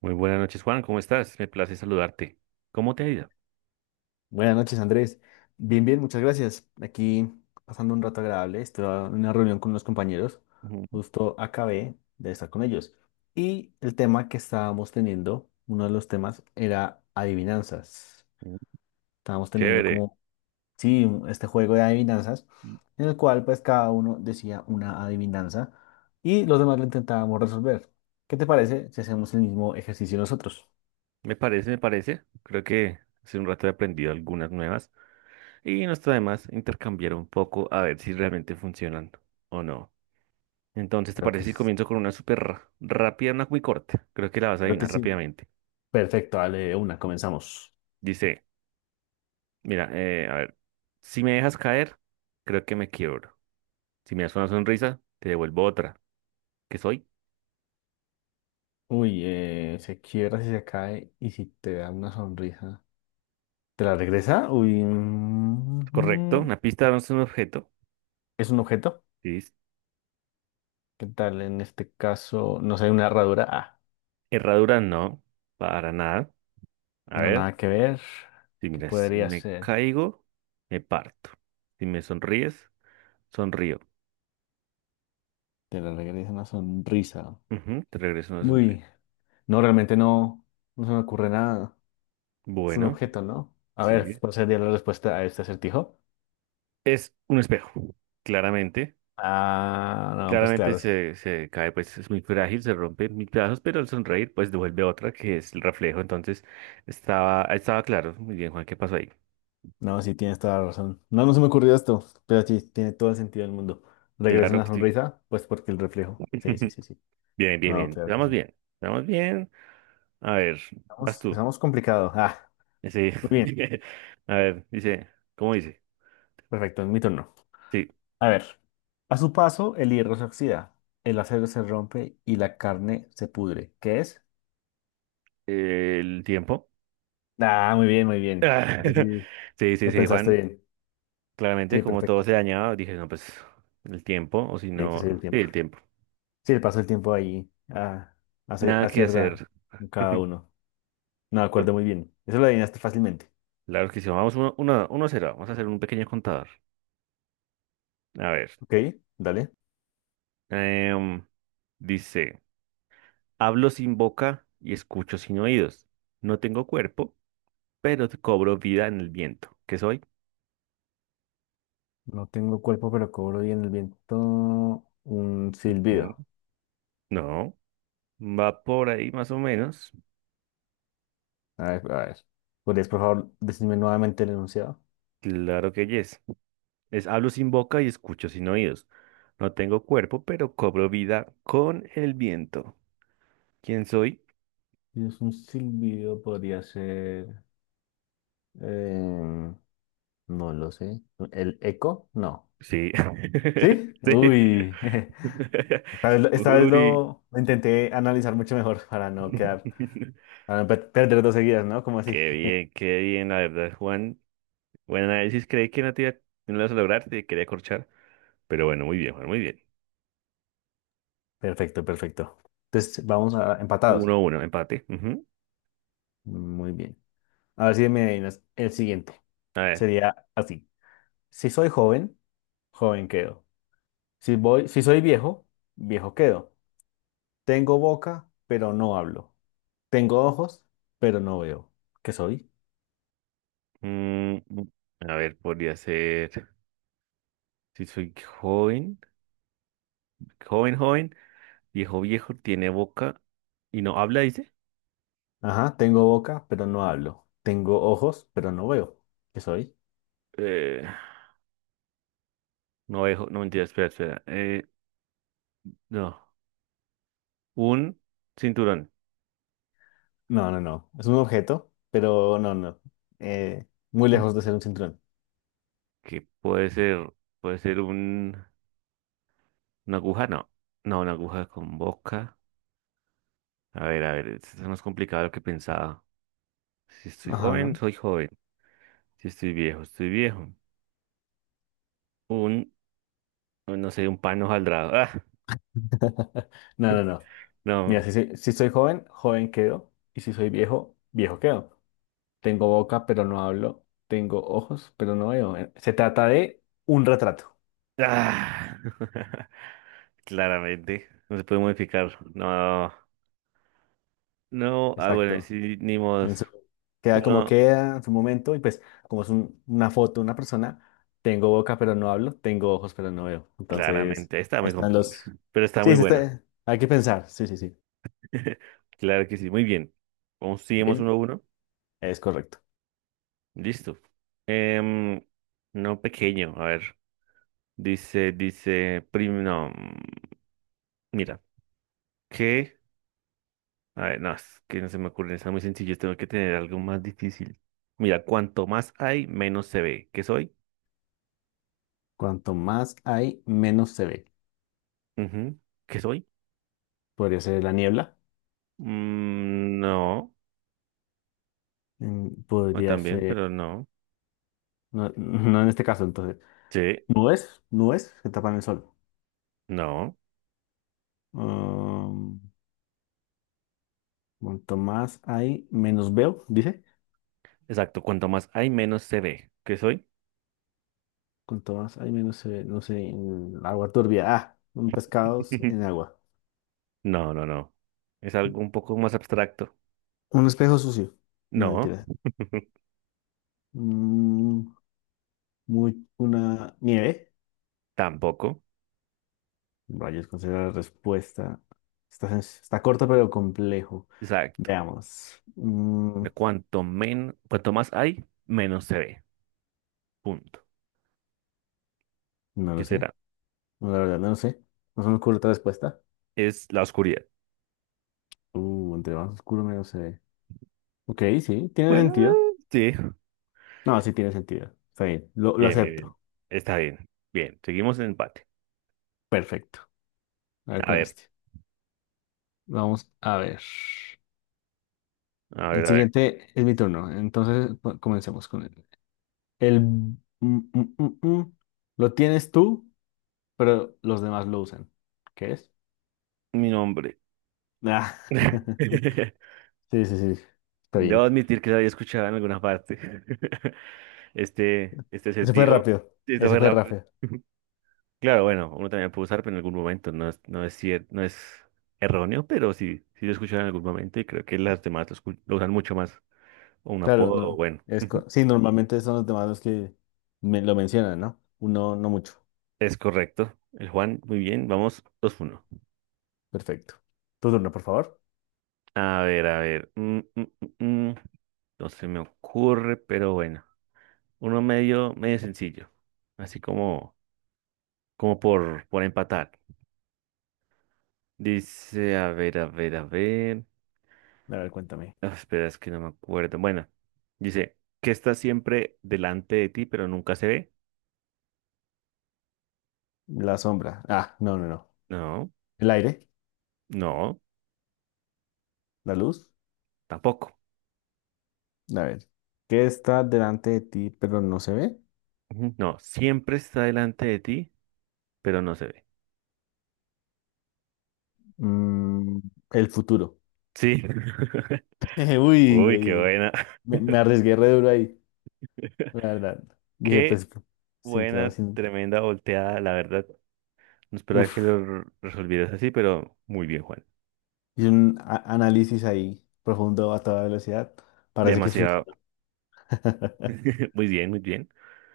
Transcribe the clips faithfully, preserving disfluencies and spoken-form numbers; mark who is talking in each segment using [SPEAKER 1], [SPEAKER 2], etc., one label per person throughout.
[SPEAKER 1] Muy buenas noches, Juan. ¿Cómo estás? Me place saludarte. ¿Cómo te ha ido?
[SPEAKER 2] Buenas noches, Andrés. Bien, bien, muchas gracias. Aquí pasando un rato agradable. Estuve en una reunión con unos compañeros.
[SPEAKER 1] Ujú,
[SPEAKER 2] Justo acabé de estar con ellos. Y el tema que estábamos teniendo, uno de los temas, era adivinanzas.
[SPEAKER 1] ujú.
[SPEAKER 2] Estábamos teniendo
[SPEAKER 1] Chévere.
[SPEAKER 2] como, sí, un- este juego de adivinanzas, en el cual pues cada uno decía una adivinanza y los demás lo intentábamos resolver. ¿Qué te parece si hacemos el mismo ejercicio nosotros?
[SPEAKER 1] Me parece, me parece. Creo que hace un rato he aprendido algunas nuevas y no está de más intercambiar un poco a ver si realmente funcionan o no. Entonces, ¿te
[SPEAKER 2] Creo
[SPEAKER 1] parece
[SPEAKER 2] que,
[SPEAKER 1] si
[SPEAKER 2] s-
[SPEAKER 1] comienzo con una súper ra- rápida, una muy corta? Creo que la vas a
[SPEAKER 2] creo que
[SPEAKER 1] adivinar
[SPEAKER 2] sí.
[SPEAKER 1] rápidamente.
[SPEAKER 2] Perfecto, dale de una, comenzamos.
[SPEAKER 1] Dice, mira, eh, a ver, si me dejas caer, creo que me quiebro. Si me das una sonrisa, te devuelvo otra. ¿Qué soy?
[SPEAKER 2] Uy, eh, se quiebra si se cae y si te da una sonrisa, ¿te la regresa? Uy,
[SPEAKER 1] Correcto.
[SPEAKER 2] mm,
[SPEAKER 1] Una pista no es un objeto.
[SPEAKER 2] es un objeto. ¿Qué tal? En este caso, no sé, una herradura. Ah,
[SPEAKER 1] Herradura no, para nada. A
[SPEAKER 2] no,
[SPEAKER 1] ver,
[SPEAKER 2] nada que ver.
[SPEAKER 1] si
[SPEAKER 2] ¿Qué
[SPEAKER 1] mira, si
[SPEAKER 2] podría
[SPEAKER 1] me
[SPEAKER 2] ser?
[SPEAKER 1] caigo, me parto. Si me sonríes, sonrío.
[SPEAKER 2] Te la regresa una sonrisa.
[SPEAKER 1] Ujú, te regreso una sonrisa.
[SPEAKER 2] Uy, no, realmente no, no se me ocurre nada. Es un
[SPEAKER 1] Bueno,
[SPEAKER 2] objeto, ¿no? A ver,
[SPEAKER 1] sí.
[SPEAKER 2] ¿cuál sería la respuesta a este acertijo?
[SPEAKER 1] Es un espejo, claramente.
[SPEAKER 2] Ah, no, pues
[SPEAKER 1] Claramente
[SPEAKER 2] claro.
[SPEAKER 1] se, se cae, pues es muy frágil, se rompe en mil pedazos, pero al sonreír, pues devuelve otra, que es el reflejo. Entonces, estaba, estaba claro. Muy bien, Juan, ¿qué pasó ahí?
[SPEAKER 2] No, sí, tienes toda la razón. No, no se me ocurrió esto, pero sí, tiene todo el sentido del mundo. Regresa
[SPEAKER 1] Claro
[SPEAKER 2] una
[SPEAKER 1] que sí.
[SPEAKER 2] sonrisa, pues porque el reflejo. Sí, sí, sí, sí.
[SPEAKER 1] Bien, bien,
[SPEAKER 2] No,
[SPEAKER 1] bien.
[SPEAKER 2] claro que
[SPEAKER 1] Estamos
[SPEAKER 2] sí.
[SPEAKER 1] bien. Estamos bien. A ver, vas
[SPEAKER 2] Estamos,
[SPEAKER 1] tú.
[SPEAKER 2] empezamos complicado. Ah,
[SPEAKER 1] Sí.
[SPEAKER 2] muy bien.
[SPEAKER 1] A ver, dice, ¿cómo dice?
[SPEAKER 2] Perfecto, es mi turno.
[SPEAKER 1] Sí,
[SPEAKER 2] A ver. A su paso, el hierro se oxida, el acero se rompe y la carne se pudre. ¿Qué es?
[SPEAKER 1] eh, el tiempo.
[SPEAKER 2] Ah, muy bien, muy bien.
[SPEAKER 1] Ah,
[SPEAKER 2] Ahí sí,
[SPEAKER 1] sí, sí,
[SPEAKER 2] lo
[SPEAKER 1] sí,
[SPEAKER 2] pensaste
[SPEAKER 1] Juan.
[SPEAKER 2] bien.
[SPEAKER 1] Claramente,
[SPEAKER 2] Sí,
[SPEAKER 1] como todo
[SPEAKER 2] perfecto.
[SPEAKER 1] se dañaba, dije, no, pues el tiempo, o si
[SPEAKER 2] Tiene que
[SPEAKER 1] no,
[SPEAKER 2] ser el
[SPEAKER 1] sí,
[SPEAKER 2] tiempo.
[SPEAKER 1] el tiempo.
[SPEAKER 2] Sí, el paso del tiempo ahí ah, hace,
[SPEAKER 1] Nada que
[SPEAKER 2] acierta
[SPEAKER 1] hacer.
[SPEAKER 2] en cada uno. No,
[SPEAKER 1] Lo-
[SPEAKER 2] acuerdo muy bien. Eso lo adivinaste fácilmente.
[SPEAKER 1] Claro que sí, vamos uno, uno, uno a cero. Vamos a hacer un pequeño contador. A ver,
[SPEAKER 2] Ok, dale.
[SPEAKER 1] em, dice, hablo sin boca y escucho sin oídos. No tengo cuerpo, pero te cobro vida en el viento. ¿Qué soy?
[SPEAKER 2] No tengo cuerpo, pero cobro bien el viento. Un
[SPEAKER 1] Ujú.
[SPEAKER 2] silbido.
[SPEAKER 1] No, va por ahí más o menos.
[SPEAKER 2] A ver, a ver. ¿Podrías, por favor, decirme nuevamente el enunciado?
[SPEAKER 1] Claro que yes. Es hablo sin boca y escucho sin oídos. No tengo cuerpo, pero cobro vida con el viento. ¿Quién soy?
[SPEAKER 2] Si es un silbido, podría ser. em, no lo sé. ¿El eco? No.
[SPEAKER 1] Sí.
[SPEAKER 2] ¿Sí?
[SPEAKER 1] Sí.
[SPEAKER 2] Uy. Esta vez, lo- esta vez
[SPEAKER 1] Uy.
[SPEAKER 2] lo, lo intenté analizar mucho mejor para no quedar. Para no per- perder dos seguidas, ¿no? Como así.
[SPEAKER 1] Qué bien, qué bien, la verdad, Juan. Buen análisis, creí que no te iba, no lo ibas a lograr, te quería corchar. Pero bueno, muy bien, Juan, muy bien.
[SPEAKER 2] Perfecto, perfecto. Entonces, vamos a empatados.
[SPEAKER 1] Uno, uno, empate. Ujú.
[SPEAKER 2] Muy bien. A ver si me adivinas el siguiente.
[SPEAKER 1] A ver.
[SPEAKER 2] Sería así. Si soy joven, joven quedo. Si voy, si soy viejo, viejo quedo. Tengo boca, pero no hablo. Tengo ojos, pero no veo. ¿Qué soy?
[SPEAKER 1] mm, a ver, podría ser. Si soy joven. Joven, joven. Viejo viejo, tiene boca y no habla, dice.
[SPEAKER 2] Ajá, tengo boca, pero no hablo. Tengo ojos, pero no veo. ¿Qué soy?
[SPEAKER 1] Eh, no viejo, no mentira, espera, espera. Eh, no, un cinturón.
[SPEAKER 2] No, no, no. Es un objeto, pero no, no. Eh, muy lejos de ser un cinturón.
[SPEAKER 1] Que puede ser, puede ser un, una aguja, no. No, una aguja con boca. A ver, a ver, esto es más complicado de lo que pensaba. Si estoy joven,
[SPEAKER 2] Ajá.
[SPEAKER 1] soy joven. Si estoy viejo, estoy viejo. Un, no sé, un pan hojaldrado. Ah,
[SPEAKER 2] No, no, no. Mira,
[SPEAKER 1] no.
[SPEAKER 2] si soy, si soy joven, joven quedo. Y si soy viejo, viejo quedo. Tengo boca, pero no hablo. Tengo ojos, pero no veo. Eh, Se trata de un retrato.
[SPEAKER 1] Ah. Claramente, no se puede modificar. No, no. Ah, bueno,
[SPEAKER 2] Exacto.
[SPEAKER 1] sí, ni modo.
[SPEAKER 2] En su- Queda como
[SPEAKER 1] Uno,
[SPEAKER 2] queda en su momento y pues como es un- una foto, una persona, tengo boca, pero no hablo. Tengo ojos, pero no veo. Entonces,
[SPEAKER 1] claramente, está
[SPEAKER 2] ahí
[SPEAKER 1] muy
[SPEAKER 2] están
[SPEAKER 1] compl-
[SPEAKER 2] los...
[SPEAKER 1] pero está
[SPEAKER 2] Sí,
[SPEAKER 1] muy
[SPEAKER 2] se
[SPEAKER 1] bueno.
[SPEAKER 2] está- hay que pensar. Sí, sí, sí.
[SPEAKER 1] Claro que sí, muy bien. Vamos, seguimos uno a
[SPEAKER 2] Bien,
[SPEAKER 1] uno.
[SPEAKER 2] es correcto.
[SPEAKER 1] Listo. Em, no pequeño, a ver. Dice, dice, prim, no, mm, mira, que, a ver, no, es que no se me ocurren, está muy sencillo, tengo que tener algo más difícil. Mira, cuanto más hay, menos se ve. ¿Qué soy?
[SPEAKER 2] Cuanto más hay, menos se ve.
[SPEAKER 1] Ujú. ¿Qué soy?
[SPEAKER 2] Podría ser la niebla.
[SPEAKER 1] Mm, no,
[SPEAKER 2] mm,
[SPEAKER 1] no
[SPEAKER 2] Podría
[SPEAKER 1] también,
[SPEAKER 2] ser...
[SPEAKER 1] pero no.
[SPEAKER 2] No, no en este caso, entonces.
[SPEAKER 1] Sí,
[SPEAKER 2] Nubes, nubes que tapan el sol.
[SPEAKER 1] no.
[SPEAKER 2] Um, Cuanto más hay, menos veo, dice.
[SPEAKER 1] Exacto, cuanto más hay, menos se ve. ¿Qué soy?
[SPEAKER 2] Cuanto más hay, menos se ve, no sé, en el agua turbia. Ah, un pescado en agua.
[SPEAKER 1] No, no, no. Es algo un poco más abstracto.
[SPEAKER 2] Un espejo sucio. No,
[SPEAKER 1] No,
[SPEAKER 2] mentira. Mm, muy, una nieve.
[SPEAKER 1] tampoco.
[SPEAKER 2] Rayos, considera la respuesta. Está, sen- está corta, pero complejo.
[SPEAKER 1] Exacto.
[SPEAKER 2] Veamos. Mm,
[SPEAKER 1] De Cuanto men, cuanto más hay, menos se ve. Punto.
[SPEAKER 2] no
[SPEAKER 1] ¿Qué
[SPEAKER 2] lo sé.
[SPEAKER 1] será?
[SPEAKER 2] No, la verdad, no lo sé. No se me ocurre otra respuesta.
[SPEAKER 1] Es la oscuridad.
[SPEAKER 2] Uh, entre más oscuro, menos se ve. Ok, sí, tiene
[SPEAKER 1] Bueno,
[SPEAKER 2] sentido.
[SPEAKER 1] sí.
[SPEAKER 2] No, sí tiene sentido. Está bien, lo, lo
[SPEAKER 1] Bien, bien, bien.
[SPEAKER 2] acepto.
[SPEAKER 1] Está bien. Bien. Seguimos en empate.
[SPEAKER 2] Perfecto. A ver
[SPEAKER 1] A
[SPEAKER 2] con
[SPEAKER 1] ver,
[SPEAKER 2] este. Vamos a ver.
[SPEAKER 1] a
[SPEAKER 2] El
[SPEAKER 1] ver, a ver.
[SPEAKER 2] siguiente es mi turno. Entonces po- comencemos con él. El, mm, mm, mm, mm. Lo tienes tú, pero los demás lo usan. ¿Qué es?
[SPEAKER 1] Mi nombre.
[SPEAKER 2] Ah. Sí, sí, sí. Está
[SPEAKER 1] Debo
[SPEAKER 2] bien.
[SPEAKER 1] admitir que lo había escuchado en alguna parte. Este, este
[SPEAKER 2] Ese fue
[SPEAKER 1] sentido.
[SPEAKER 2] rápido.
[SPEAKER 1] Esto
[SPEAKER 2] Ese
[SPEAKER 1] fue
[SPEAKER 2] fue
[SPEAKER 1] rápido.
[SPEAKER 2] rápido.
[SPEAKER 1] Claro, bueno, uno también puede usar, pero en algún momento no es, no es, cier- no es erróneo, pero sí, sí lo escuchan en algún momento y creo que las demás lo, escu- lo usan mucho más. O un
[SPEAKER 2] Claro,
[SPEAKER 1] apodo, o
[SPEAKER 2] no.
[SPEAKER 1] bueno.
[SPEAKER 2] Es
[SPEAKER 1] Ujú.
[SPEAKER 2] co- sí, normalmente son los demás los que me lo mencionan, ¿no? Uno, no mucho.
[SPEAKER 1] Es correcto. El Juan, muy bien, vamos dos uno.
[SPEAKER 2] Perfecto. Tu turno, por favor.
[SPEAKER 1] A ver, a ver. mm, mm, mm, mm, No se me ocurre, pero bueno. Uno medio, medio sencillo. Así como, como por, por empatar. Dice, a ver, a ver, a ver.
[SPEAKER 2] A ver, cuéntame.
[SPEAKER 1] Ah, espera, es que no me acuerdo. Bueno, dice, ¿que está siempre delante de ti, pero nunca se ve?
[SPEAKER 2] La sombra. Ah, no, no, no.
[SPEAKER 1] No,
[SPEAKER 2] El aire,
[SPEAKER 1] no,
[SPEAKER 2] la luz.
[SPEAKER 1] tampoco.
[SPEAKER 2] A ver, ¿qué está delante de ti pero no se ve?
[SPEAKER 1] Ujú, no, siempre está delante de ti, pero no se ve.
[SPEAKER 2] Mm, el futuro.
[SPEAKER 1] Sí.
[SPEAKER 2] Uy,
[SPEAKER 1] Uy, qué
[SPEAKER 2] ahí-
[SPEAKER 1] buena.
[SPEAKER 2] me, me arriesgué re duro ahí, la verdad. Dije,
[SPEAKER 1] Qué
[SPEAKER 2] pues, sí, claro,
[SPEAKER 1] buena,
[SPEAKER 2] sí.
[SPEAKER 1] tremenda volteada, la verdad. No esperaba que lo
[SPEAKER 2] Uf,
[SPEAKER 1] r- resolvieras así, pero muy bien, Juan.
[SPEAKER 2] hice un a- análisis ahí profundo a toda velocidad. Parece que
[SPEAKER 1] Demasiado.
[SPEAKER 2] funciona.
[SPEAKER 1] Muy bien, muy bien.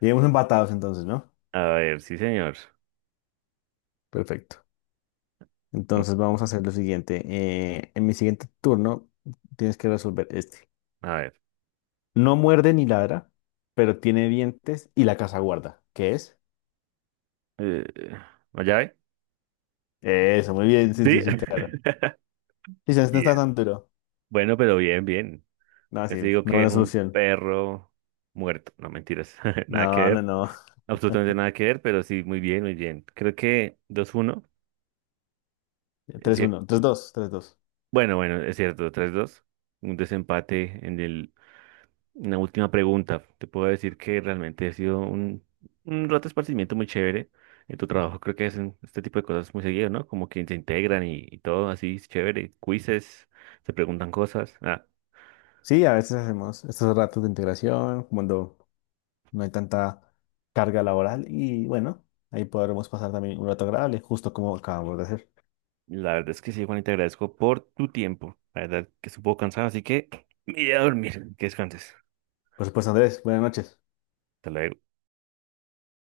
[SPEAKER 2] Llegamos empatados entonces, ¿no?
[SPEAKER 1] A ver, sí, señor.
[SPEAKER 2] Perfecto.
[SPEAKER 1] Mm,
[SPEAKER 2] Entonces vamos a hacer lo siguiente. Eh, en mi siguiente turno tienes que resolver este.
[SPEAKER 1] A ver.
[SPEAKER 2] No muerde ni ladra, pero tiene dientes y la casa guarda. ¿Qué es?
[SPEAKER 1] Eh, ¿la llave?
[SPEAKER 2] Eso, muy bien, sí, sí,
[SPEAKER 1] Sí.
[SPEAKER 2] sí, claro. Sí, ya no está tan
[SPEAKER 1] Bien.
[SPEAKER 2] duro.
[SPEAKER 1] Bueno, pero bien, bien.
[SPEAKER 2] No, sí,
[SPEAKER 1] Casi digo
[SPEAKER 2] no
[SPEAKER 1] que
[SPEAKER 2] buena
[SPEAKER 1] un
[SPEAKER 2] solución.
[SPEAKER 1] perro muerto. No, mentiras. Nada que
[SPEAKER 2] No, no,
[SPEAKER 1] ver.
[SPEAKER 2] no.
[SPEAKER 1] Absolutamente nada que ver, pero sí, muy bien, muy bien. Creo que dos uno es
[SPEAKER 2] Tres
[SPEAKER 1] cier-
[SPEAKER 2] uno, tres dos, tres dos.
[SPEAKER 1] bueno, bueno, es cierto, tres dos. Un desempate en el, en la última pregunta. Te puedo decir que realmente ha sido un, un rato de esparcimiento muy chévere. En tu trabajo creo que hacen este tipo de cosas muy seguido, ¿no? Como que se integran y, y todo así, es chévere. Quizzes, se preguntan cosas. Ah,
[SPEAKER 2] Sí, a veces hacemos estos ratos de integración cuando no hay tanta carga laboral y bueno, ahí podremos pasar también un rato agradable, justo como acabamos de hacer.
[SPEAKER 1] la verdad es que sí, Juan, y te agradezco por tu tiempo. La verdad que estuvo cansado, así que me iré a dormir. Que descanses.
[SPEAKER 2] Por supuesto, Andrés, buenas noches.
[SPEAKER 1] Hasta luego.